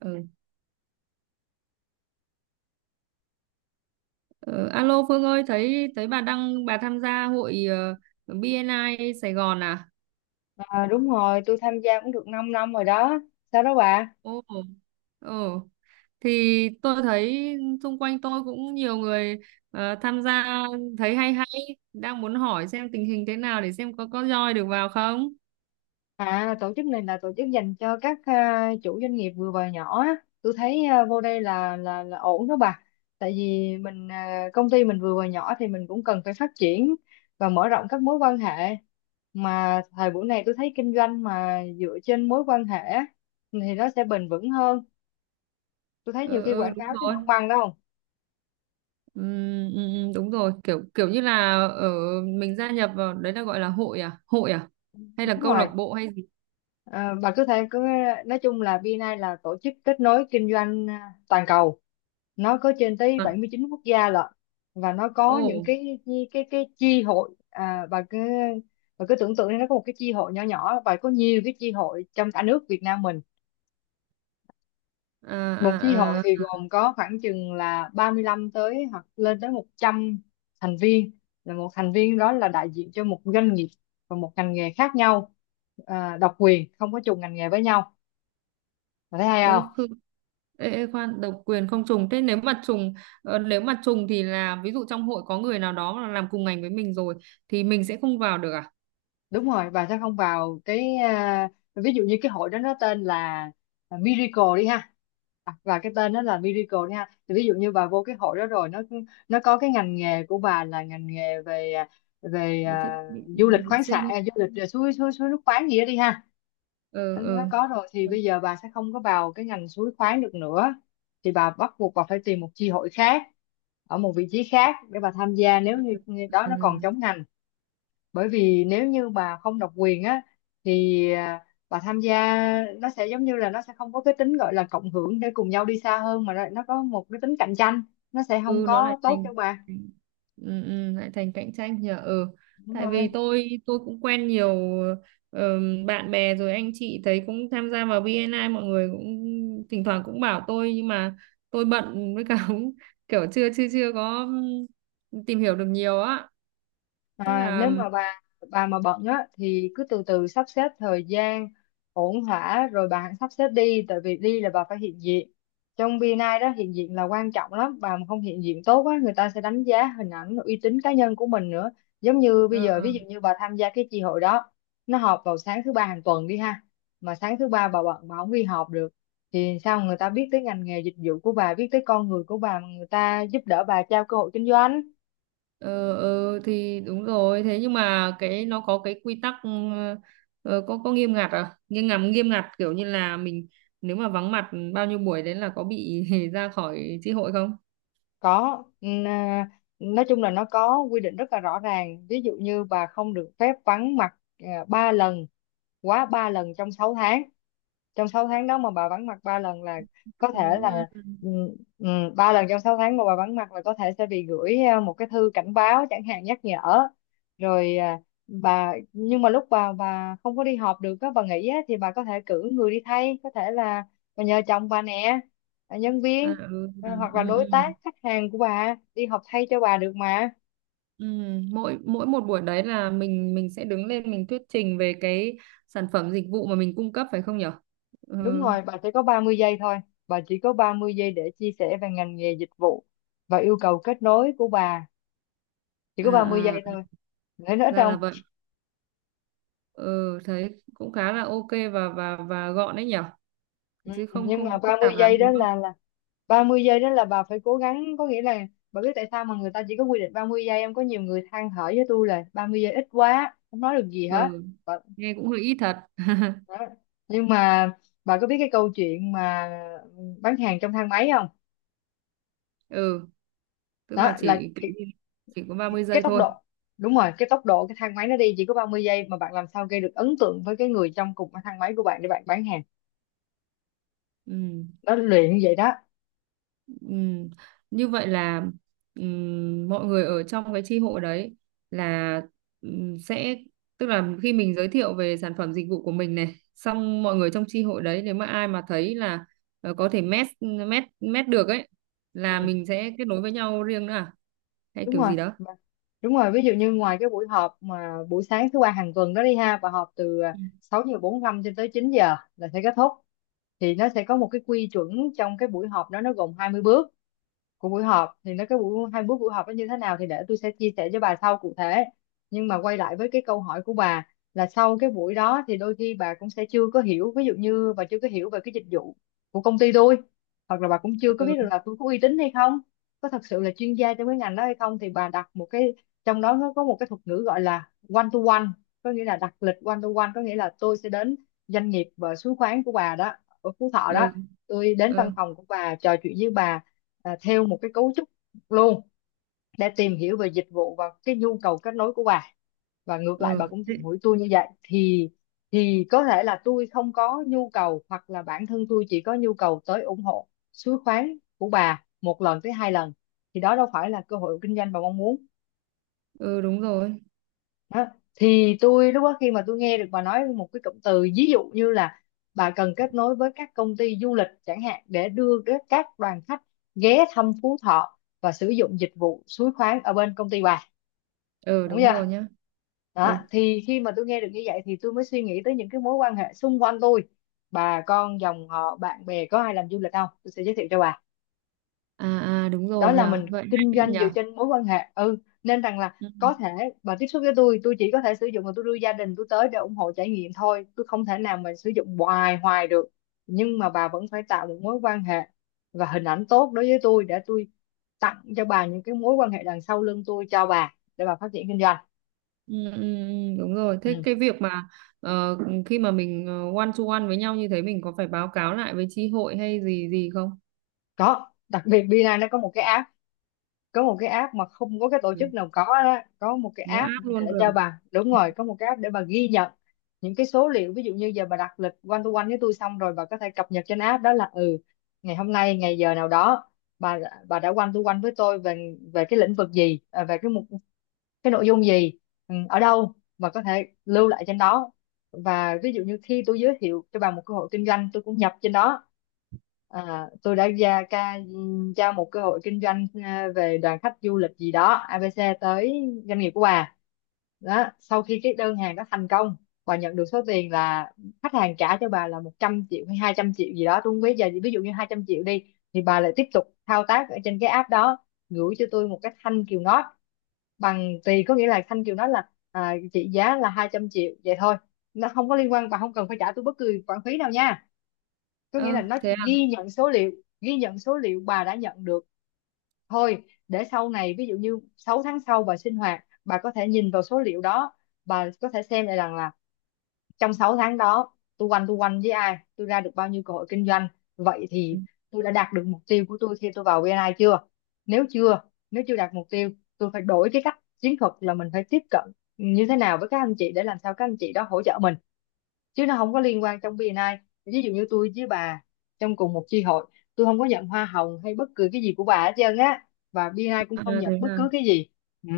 Ừ. Ờ, Alo Phương ơi, thấy thấy bà đăng bà tham gia hội BNI Sài Gòn à? Ờ, đúng rồi, tôi tham gia cũng được 5 năm rồi đó. Sao đó bà? Ồ. Ồ. Thì tôi thấy xung quanh tôi cũng nhiều người tham gia, thấy hay hay, đang muốn hỏi xem tình hình thế nào để xem có join được vào không? À, tổ chức này là tổ chức dành cho các chủ doanh nghiệp vừa và nhỏ á. Tôi thấy vô đây là ổn đó bà. Tại vì mình, công ty mình vừa và nhỏ thì mình cũng cần phải phát triển và mở rộng các mối quan hệ. Mà thời buổi này tôi thấy kinh doanh mà dựa trên mối quan hệ á, thì nó sẽ bền vững hơn. Tôi thấy nhiều Ờ khi ờ, quảng đúng cáo chứ rồi. không bằng đâu. Ừm, Đúng rồi, kiểu kiểu như là ở mình gia nhập vào đấy là gọi là hội à? Hội à? Hay là Đúng câu lạc rồi. bộ hay gì? Ờ, bà cứ nói chung là VNI là tổ chức kết nối kinh doanh, toàn cầu, nó có trên tới À. 79 quốc gia lận. Và nó có những Ồ. cái chi hội. À, bà cứ, bà cứ tưởng tượng đi, nó có một cái chi hội nhỏ nhỏ và có nhiều cái chi hội trong cả nước Việt Nam mình. À Một chi à hội à. thì gồm có khoảng chừng là 35 tới, hoặc lên tới 100 thành viên. Là một thành viên đó là đại diện cho một doanh nghiệp và một ngành nghề khác nhau, độc quyền không có trùng ngành nghề với nhau. Bà thấy hay? Ừ, ê, ê, khoan, độc quyền không trùng, thế nếu mà trùng, nếu mà trùng thì là ví dụ trong hội có người nào đó là làm cùng ngành với mình rồi thì mình sẽ không vào được à? Đúng rồi, bà sẽ không vào cái, ví dụ như cái hội đó nó tên là Miracle đi ha. À, và cái tên đó là Miracle đi ha, thì ví dụ như bà vô cái hội đó rồi, nó có cái ngành nghề của bà là ngành nghề về à, về Về thiết à, bị du lịch vệ khoáng sản, sinh. Du lịch, suối suối suối nước khoáng gì đó đi ha, ờ nó ờ có rồi thì bây giờ bà sẽ không có vào cái ngành suối khoáng được nữa. Thì bà bắt buộc bà phải tìm một chi hội khác ở một vị trí khác để bà tham gia, nếu như như đó ừ. nó còn chống ngành. Bởi vì nếu như bà không độc quyền á, thì bà tham gia nó sẽ giống như là nó sẽ không có cái tính gọi là cộng hưởng để cùng nhau đi xa hơn, mà nó có một cái tính cạnh tranh, nó sẽ không Ừ, nó lại có tốt thành cho bà. thành- ừ, ừ, lại thành cạnh tranh nhỉ. Ừ, Đúng tại rồi. vì tôi cũng quen nhiều bạn bè rồi anh chị thấy cũng tham gia vào bê en I, mọi người cũng thỉnh thoảng cũng bảo tôi, nhưng mà tôi bận với cả cũng kiểu chưa chưa chưa có tìm hiểu được nhiều á, thế À, là. nếu mà bà mà bận á thì cứ từ từ sắp xếp thời gian ổn thỏa rồi bà hãy sắp xếp đi. Tại vì đi là bà phải hiện diện trong BNI đó. Hiện diện là quan trọng lắm, bà mà không hiện diện tốt á, người ta sẽ đánh giá hình ảnh uy tín cá nhân của mình nữa. Giống như bây Ờ, giờ, ờ. ví dụ như bà tham gia cái chi hội đó, nó họp vào sáng thứ ba hàng tuần đi ha, mà sáng thứ ba bà bận, bà không đi họp được, thì sao người ta biết tới ngành nghề dịch vụ của bà, biết tới con người của bà mà người ta giúp đỡ bà, trao cơ hội kinh doanh? Ờ, ừ, thì đúng rồi, thế nhưng mà cái nó có cái quy tắc, có nghiêm ngặt à, nghiêm ngặt, nghiêm ngặt kiểu như là mình nếu mà vắng mặt bao nhiêu buổi đấy là có bị ra khỏi chi hội không? Có. Nói chung là nó có quy định rất là rõ ràng. Ví dụ như bà không được phép vắng mặt 3 lần, quá 3 lần trong 6 tháng. Trong 6 tháng đó mà bà vắng mặt 3 lần là có thể Đó, ba là, lần. ừ, ừ, ba lần trong 6 tháng mà bà vắng mặt là có thể sẽ bị gửi một cái thư cảnh báo chẳng hạn, nhắc nhở rồi. Bà, nhưng mà lúc bà không có đi họp được á, bà nghỉ á, thì bà có thể cử người đi thay. Có thể là bà nhờ chồng bà nè, ờ, nhân À, viên, ừ, à, ờ, hoặc là ừ, đối ừ. tác khách hàng của bà đi họp thay cho bà được mà. Ừ, mỗi mỗi một buổi đấy là mình sẽ đứng lên mình thuyết trình về cái sản phẩm dịch vụ mà mình cung cấp, phải không nhở? Ừ, Đúng rồi, bà chỉ có 30 giây thôi. Bà chỉ có 30 giây để chia sẻ về ngành nghề dịch vụ và yêu cầu kết nối của bà. Chỉ à, có 30 giây à, thôi. Nữa nữa ra là trong, vậy. Ừ, thấy cũng khá là ok và và gọn đấy nhở, ừ, chứ không nhưng không mà có phức 30 tạp giây lắm, đó đúng không? là 30 giây đó là bà phải cố gắng. Có nghĩa là bà biết tại sao mà người ta chỉ có quy định 30 giây. Em có nhiều người than thở với tôi là 30 giây ít quá, không nói được gì hết, Ừ, bà. nghe cũng hơi ít thật. Đó. Nhưng mà bà có biết cái câu chuyện mà bán hàng trong thang máy không? Ừ, tức là Đó là chỉ kiểu như chỉ có ba mươi cái giây tốc thôi. độ, đúng rồi, cái tốc độ cái thang máy nó đi chỉ có 30 giây, mà bạn làm sao gây được ấn tượng với cái người trong cùng cái thang máy của bạn để bạn bán hàng. Ừ. Nó luyện vậy đó. Ừ. Như vậy là ừ, mọi người ở trong cái chi hội đấy là, ừ, sẽ tức là khi mình giới thiệu về sản phẩm dịch vụ của mình này xong, mọi người trong chi hội đấy nếu mà ai mà thấy là có thể match, match được ấy, là mình sẽ kết nối với nhau riêng nữa à, hay Đúng kiểu rồi. gì đó? Mà- Đúng rồi, ví dụ như ngoài cái buổi họp mà buổi sáng thứ ba hàng tuần đó đi ha, và họp từ Ừ 6 giờ 45 cho tới 9 giờ là sẽ kết thúc, thì nó sẽ có một cái quy chuẩn. Trong cái buổi họp đó nó gồm 20 bước của buổi họp. Thì nó, cái buổi hai buổi buổi họp nó như thế nào thì để tôi sẽ chia sẻ cho bà sau cụ thể. Nhưng mà quay lại với cái câu hỏi của bà, là sau cái buổi đó thì đôi khi bà cũng sẽ chưa có hiểu, ví dụ như bà chưa có hiểu về cái dịch vụ của công ty tôi, hoặc là bà cũng chưa có biết ừ được là tôi có uy tín hay không, có thật sự là chuyên gia trong cái ngành đó hay không. Thì bà đặt một cái, trong đó nó có một cái thuật ngữ gọi là one to one, có nghĩa là đặt lịch one to one, có nghĩa là tôi sẽ đến doanh nghiệp và xuống khoán của bà đó, ở Phú Thọ đó. ừ Tôi đến văn ừ, phòng của bà, trò chuyện với bà theo một cái cấu trúc luôn, để tìm hiểu về dịch vụ và cái nhu cầu kết nối của bà. Và ngược lại bà ừ. cũng tìm hiểu tôi như vậy. Thì có thể là tôi không có nhu cầu, hoặc là bản thân tôi chỉ có nhu cầu tới ủng hộ suối khoáng của bà 1 lần tới 2 lần, thì đó đâu phải là cơ hội kinh doanh bà mong muốn. Ừ, đúng rồi. Đó. Thì tôi lúc đó, khi mà tôi nghe được bà nói một cái cụm từ ví dụ như là bà cần kết nối với các công ty du lịch chẳng hạn để đưa các đoàn khách ghé thăm Phú Thọ và sử dụng dịch vụ suối khoáng ở bên công ty bà, Ừ, đúng đúng rồi chưa? nhá. Đó, Ừ, thì khi mà tôi nghe được như vậy thì tôi mới suy nghĩ tới những cái mối quan hệ xung quanh tôi, bà con dòng họ bạn bè có ai làm du lịch không, tôi sẽ giới thiệu cho bà. à à, đúng Đó rồi, là nhờ mình vậy. kinh Hay doanh dựa nhờ. trên mối quan hệ. Ừ, nên rằng là Ừ, có thể bà tiếp xúc với tôi chỉ có thể sử dụng và tôi đưa gia đình tôi tới để ủng hộ trải nghiệm thôi, tôi không thể nào mà sử dụng hoài hoài được. Nhưng mà bà vẫn phải tạo một mối quan hệ và hình ảnh tốt đối với tôi, để tôi tặng cho bà những cái mối quan hệ đằng sau lưng tôi cho bà, để bà phát triển kinh doanh. ừ, ừ, ừ, đúng rồi, thế Ừ. cái việc mà ờ, khi mà mình one to one với nhau như thế, mình có phải báo cáo lại với chi hội hay gì gì không? Có, đặc biệt Bina nó có một cái app mà không có cái tổ Ừ, chức nào có. Đó, có một cái nó app áp luôn để rồi. cho bà, đúng rồi, có một cái app để bà ghi nhận những cái số liệu. Ví dụ như giờ bà đặt lịch one to one với tôi, xong rồi bà có thể cập nhật trên app đó là ngày hôm nay, ngày giờ nào đó, bà bà đã one to one với tôi về về cái lĩnh vực gì, à, về cái mục, cái nội dung gì, ở đâu, và có thể lưu lại trên đó. Và ví dụ như khi tôi giới thiệu cho bà một cơ hội kinh doanh, tôi cũng nhập trên đó. À, tôi đã ra một cơ hội kinh doanh, à, về đoàn khách du lịch gì đó ABC tới doanh nghiệp của bà. Đó, sau khi cái đơn hàng đó thành công, bà nhận được số tiền là khách hàng trả cho bà là 100 triệu hay 200 triệu gì đó, tôi không biết, giờ ví dụ như 200 triệu đi, thì bà lại tiếp tục thao tác ở trên cái app đó, gửi cho tôi một cái thanh kiều ngót bằng tùy, có nghĩa là Thanh Kiều nói là, à, chị giá là 200 triệu vậy thôi, nó không có liên quan, bà không cần phải trả tôi bất cứ khoản phí nào nha. Có nghĩa là Ơ nó thế chỉ à. ghi nhận số liệu, ghi nhận số liệu bà đã nhận được thôi, để sau này ví dụ như 6 tháng sau bà sinh hoạt, bà có thể nhìn vào số liệu đó, bà có thể xem lại rằng là trong 6 tháng đó tôi quanh, tôi quanh với ai, tôi ra được bao nhiêu cơ hội kinh doanh. Vậy thì tôi đã đạt được mục tiêu của tôi khi tôi vào VNI chưa? Nếu chưa nếu chưa đạt mục tiêu, tôi phải đổi cái cách chiến thuật, là mình phải tiếp cận như thế nào với các anh chị để làm sao các anh chị đó hỗ trợ mình, chứ nó không có liên quan. Trong VNI, ví dụ như tôi với bà trong cùng một chi hội, tôi không có nhận hoa hồng hay bất cứ cái gì của bà hết trơn á, và BNI cũng À không thế nhận bất à. cứ cái gì. Ừ.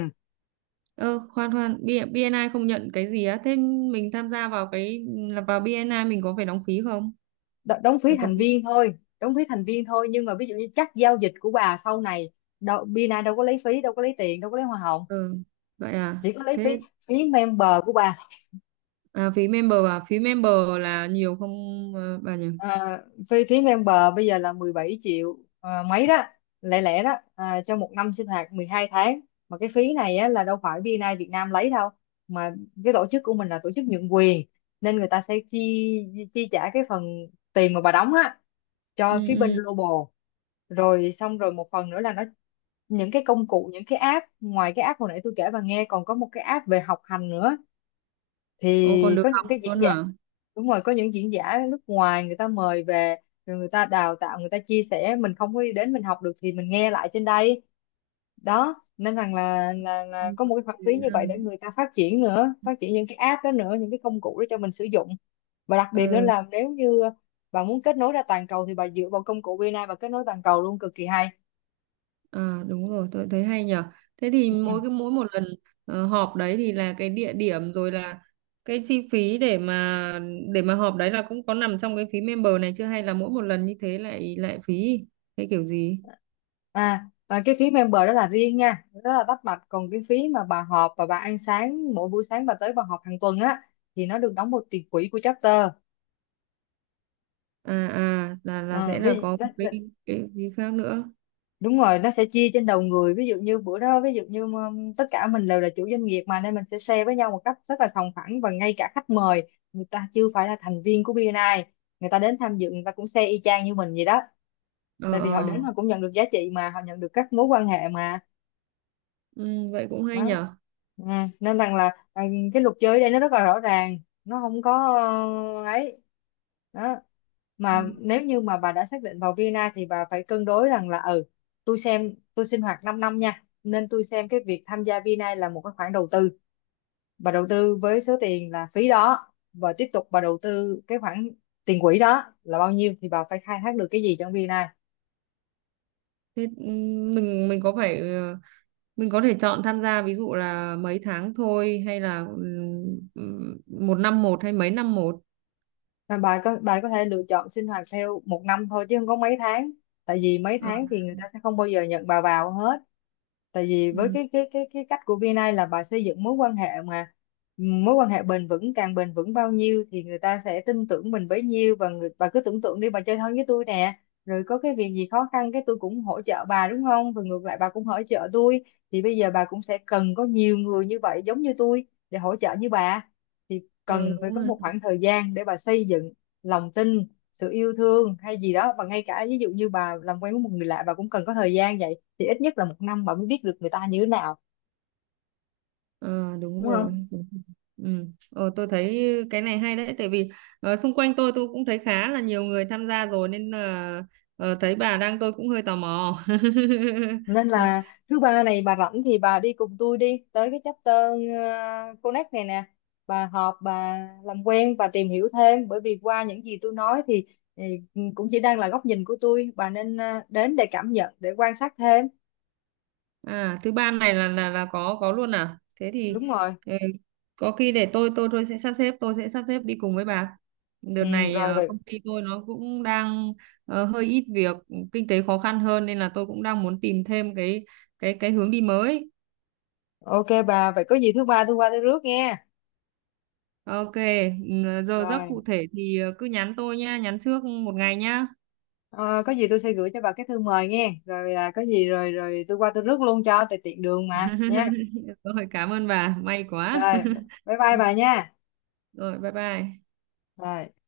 Ơ khoan khoan, BNI không nhận cái gì á, thế mình tham gia vào cái là vào BNI mình có phải đóng phí không? Đóng phí Phải có thành phí. viên thôi Đóng phí thành viên thôi, nhưng mà ví dụ như các giao dịch của bà sau này, đâu, Bina đâu có lấy phí, đâu có lấy tiền, đâu có lấy hoa hồng, Ừ, vậy à. chỉ có lấy phí Thế phí member của bà. À phí member là nhiều không bà nhỉ? À, phí phí ven bờ bây giờ là 17 triệu à, mấy đó, lẻ lẻ đó à, cho một năm sinh hoạt 12 tháng. Mà cái phí này á, là đâu phải BNI Việt Nam lấy đâu, mà cái tổ chức của mình là tổ chức nhượng quyền, nên người ta sẽ chi chi trả cái phần tiền mà bà đóng á Ừ cho phía bên ừ. global. Rồi xong rồi, một phần nữa là nó, những cái công cụ, những cái app, ngoài cái app hồi nãy tôi kể bà nghe, còn có một cái app về học hành nữa. Ồ, còn Thì có được những học cái diễn luôn giả, hả? đúng rồi, có những diễn giả nước ngoài người ta mời về, rồi người ta đào tạo, người ta chia sẻ, mình không có đến mình học được thì mình nghe lại trên đây. Đó, nên rằng là, là, Ừ. là có một cái Thế hoạt lý như là. vậy để người ta phát triển nữa, phát triển những cái app đó nữa, những cái công cụ đó cho mình sử dụng. Và đặc biệt nữa Ừ, là, nếu như bà muốn kết nối ra toàn cầu thì bà dựa vào công cụ VNA và kết nối toàn cầu luôn, cực kỳ hay. à, đúng rồi, tôi thấy hay nhở. Thế thì Ừ. Mỗi một lần họp đấy thì là cái địa điểm rồi là cái chi phí, để mà họp đấy là cũng có nằm trong cái phí member này chưa, hay là mỗi một lần như thế lại lại phí, hay kiểu gì? À, và cái phí member đó là riêng nha, rất là tách bạch. Còn cái phí mà bà họp và bà ăn sáng, mỗi buổi sáng bà tới bà họp hàng tuần á, thì nó được đóng một tiền quỹ của chapter. À à, là Ừ, sẽ là có đó, một đó, cái phí khác nữa. đúng rồi, nó sẽ chia trên đầu người. Ví dụ như bữa đó, ví dụ như tất cả mình đều là chủ doanh nghiệp mà, nên mình sẽ share với nhau một cách rất là sòng phẳng. Và ngay cả khách mời, người ta chưa phải là thành viên của BNI, người ta đến tham dự, người ta cũng share y chang như mình vậy đó. Ờ Tại ờ, vì họ đến họ cũng nhận được giá trị mà, họ nhận được các mối quan hệ mà. ừ, vậy cũng hay Đó. nhở. Ừ. Nên rằng là, à, cái luật chơi ở đây nó rất là rõ ràng, nó không có, ấy, đó, Ừ. mà nếu như mà bà đã xác định vào Vienna thì bà phải cân đối rằng là, tôi xem, tôi sinh hoạt 5 năm nha, nên tôi xem cái việc tham gia Vina là một cái khoản đầu tư, bà đầu tư với số tiền là phí đó, và tiếp tục bà đầu tư cái khoản tiền quỹ đó là bao nhiêu, thì bà phải khai thác được cái gì trong Vina. Thế mình có phải mình có thể chọn tham gia ví dụ là mấy tháng thôi hay là một năm một hay mấy năm một? Mà bà có thể lựa chọn sinh hoạt theo một năm thôi chứ không có mấy tháng, tại vì mấy Ờ, tháng thì người ta sẽ không bao giờ nhận bà vào hết, tại vì với ừm, cái cách của VNA là bà xây dựng mối quan hệ mà, mối quan hệ bền vững, càng bền vững bao nhiêu thì người ta sẽ tin tưởng mình bấy nhiêu. Và người, bà cứ tưởng tượng đi, bà chơi thân với tôi nè, rồi có cái việc gì khó khăn cái tôi cũng hỗ trợ bà đúng không, rồi ngược lại bà cũng hỗ trợ tôi, thì bây giờ bà cũng sẽ cần có nhiều người như vậy giống như tôi để hỗ trợ như bà. ờ, Cần phải Đúng có rồi. một khoảng thời gian để bà xây dựng lòng tin, sự yêu thương hay gì đó, và ngay cả ví dụ như bà làm quen với một người lạ bà cũng cần có thời gian, vậy thì ít nhất là một năm bà mới biết được người ta như thế nào, Ờ, đúng đúng rồi, không? đúng rồi. Tôi thấy cái này hay đấy, tại vì xung quanh tôi cũng thấy khá là nhiều người tham gia rồi, nên là thấy bà đang tôi cũng hơi tò mò. Nên là thứ ba này bà rảnh thì bà đi cùng tôi đi tới cái chapter Connect này nè, bà họp, bà làm quen, bà tìm hiểu thêm, bởi vì qua những gì tôi nói thì cũng chỉ đang là góc nhìn của tôi, bà nên đến để cảm nhận, để quan sát thêm. À, thứ ba này là là có luôn à? Thế thì Đúng rồi. ừ, có khi để tôi tôi sẽ sắp xếp, đi cùng với bà. Đợt Ừ, này rồi vậy. công ty tôi nó cũng đang hơi ít việc, kinh tế khó khăn hơn nên là tôi cũng đang muốn tìm thêm cái cái hướng đi mới. Ok bà, vậy có gì thứ ba tôi qua tôi rước nghe. Ok, giờ giấc Rồi, cụ thể thì cứ nhắn tôi nha, nhắn trước một ngày nha. ờ, có gì tôi sẽ gửi cho bà cái thư mời nghe, rồi, à, có gì rồi rồi tôi qua tôi rước luôn cho tại tiện đường mà nha. Rồi, cảm ơn bà, may quá. Rồi, bye bye bà nha. Rồi, bye bye. Rồi.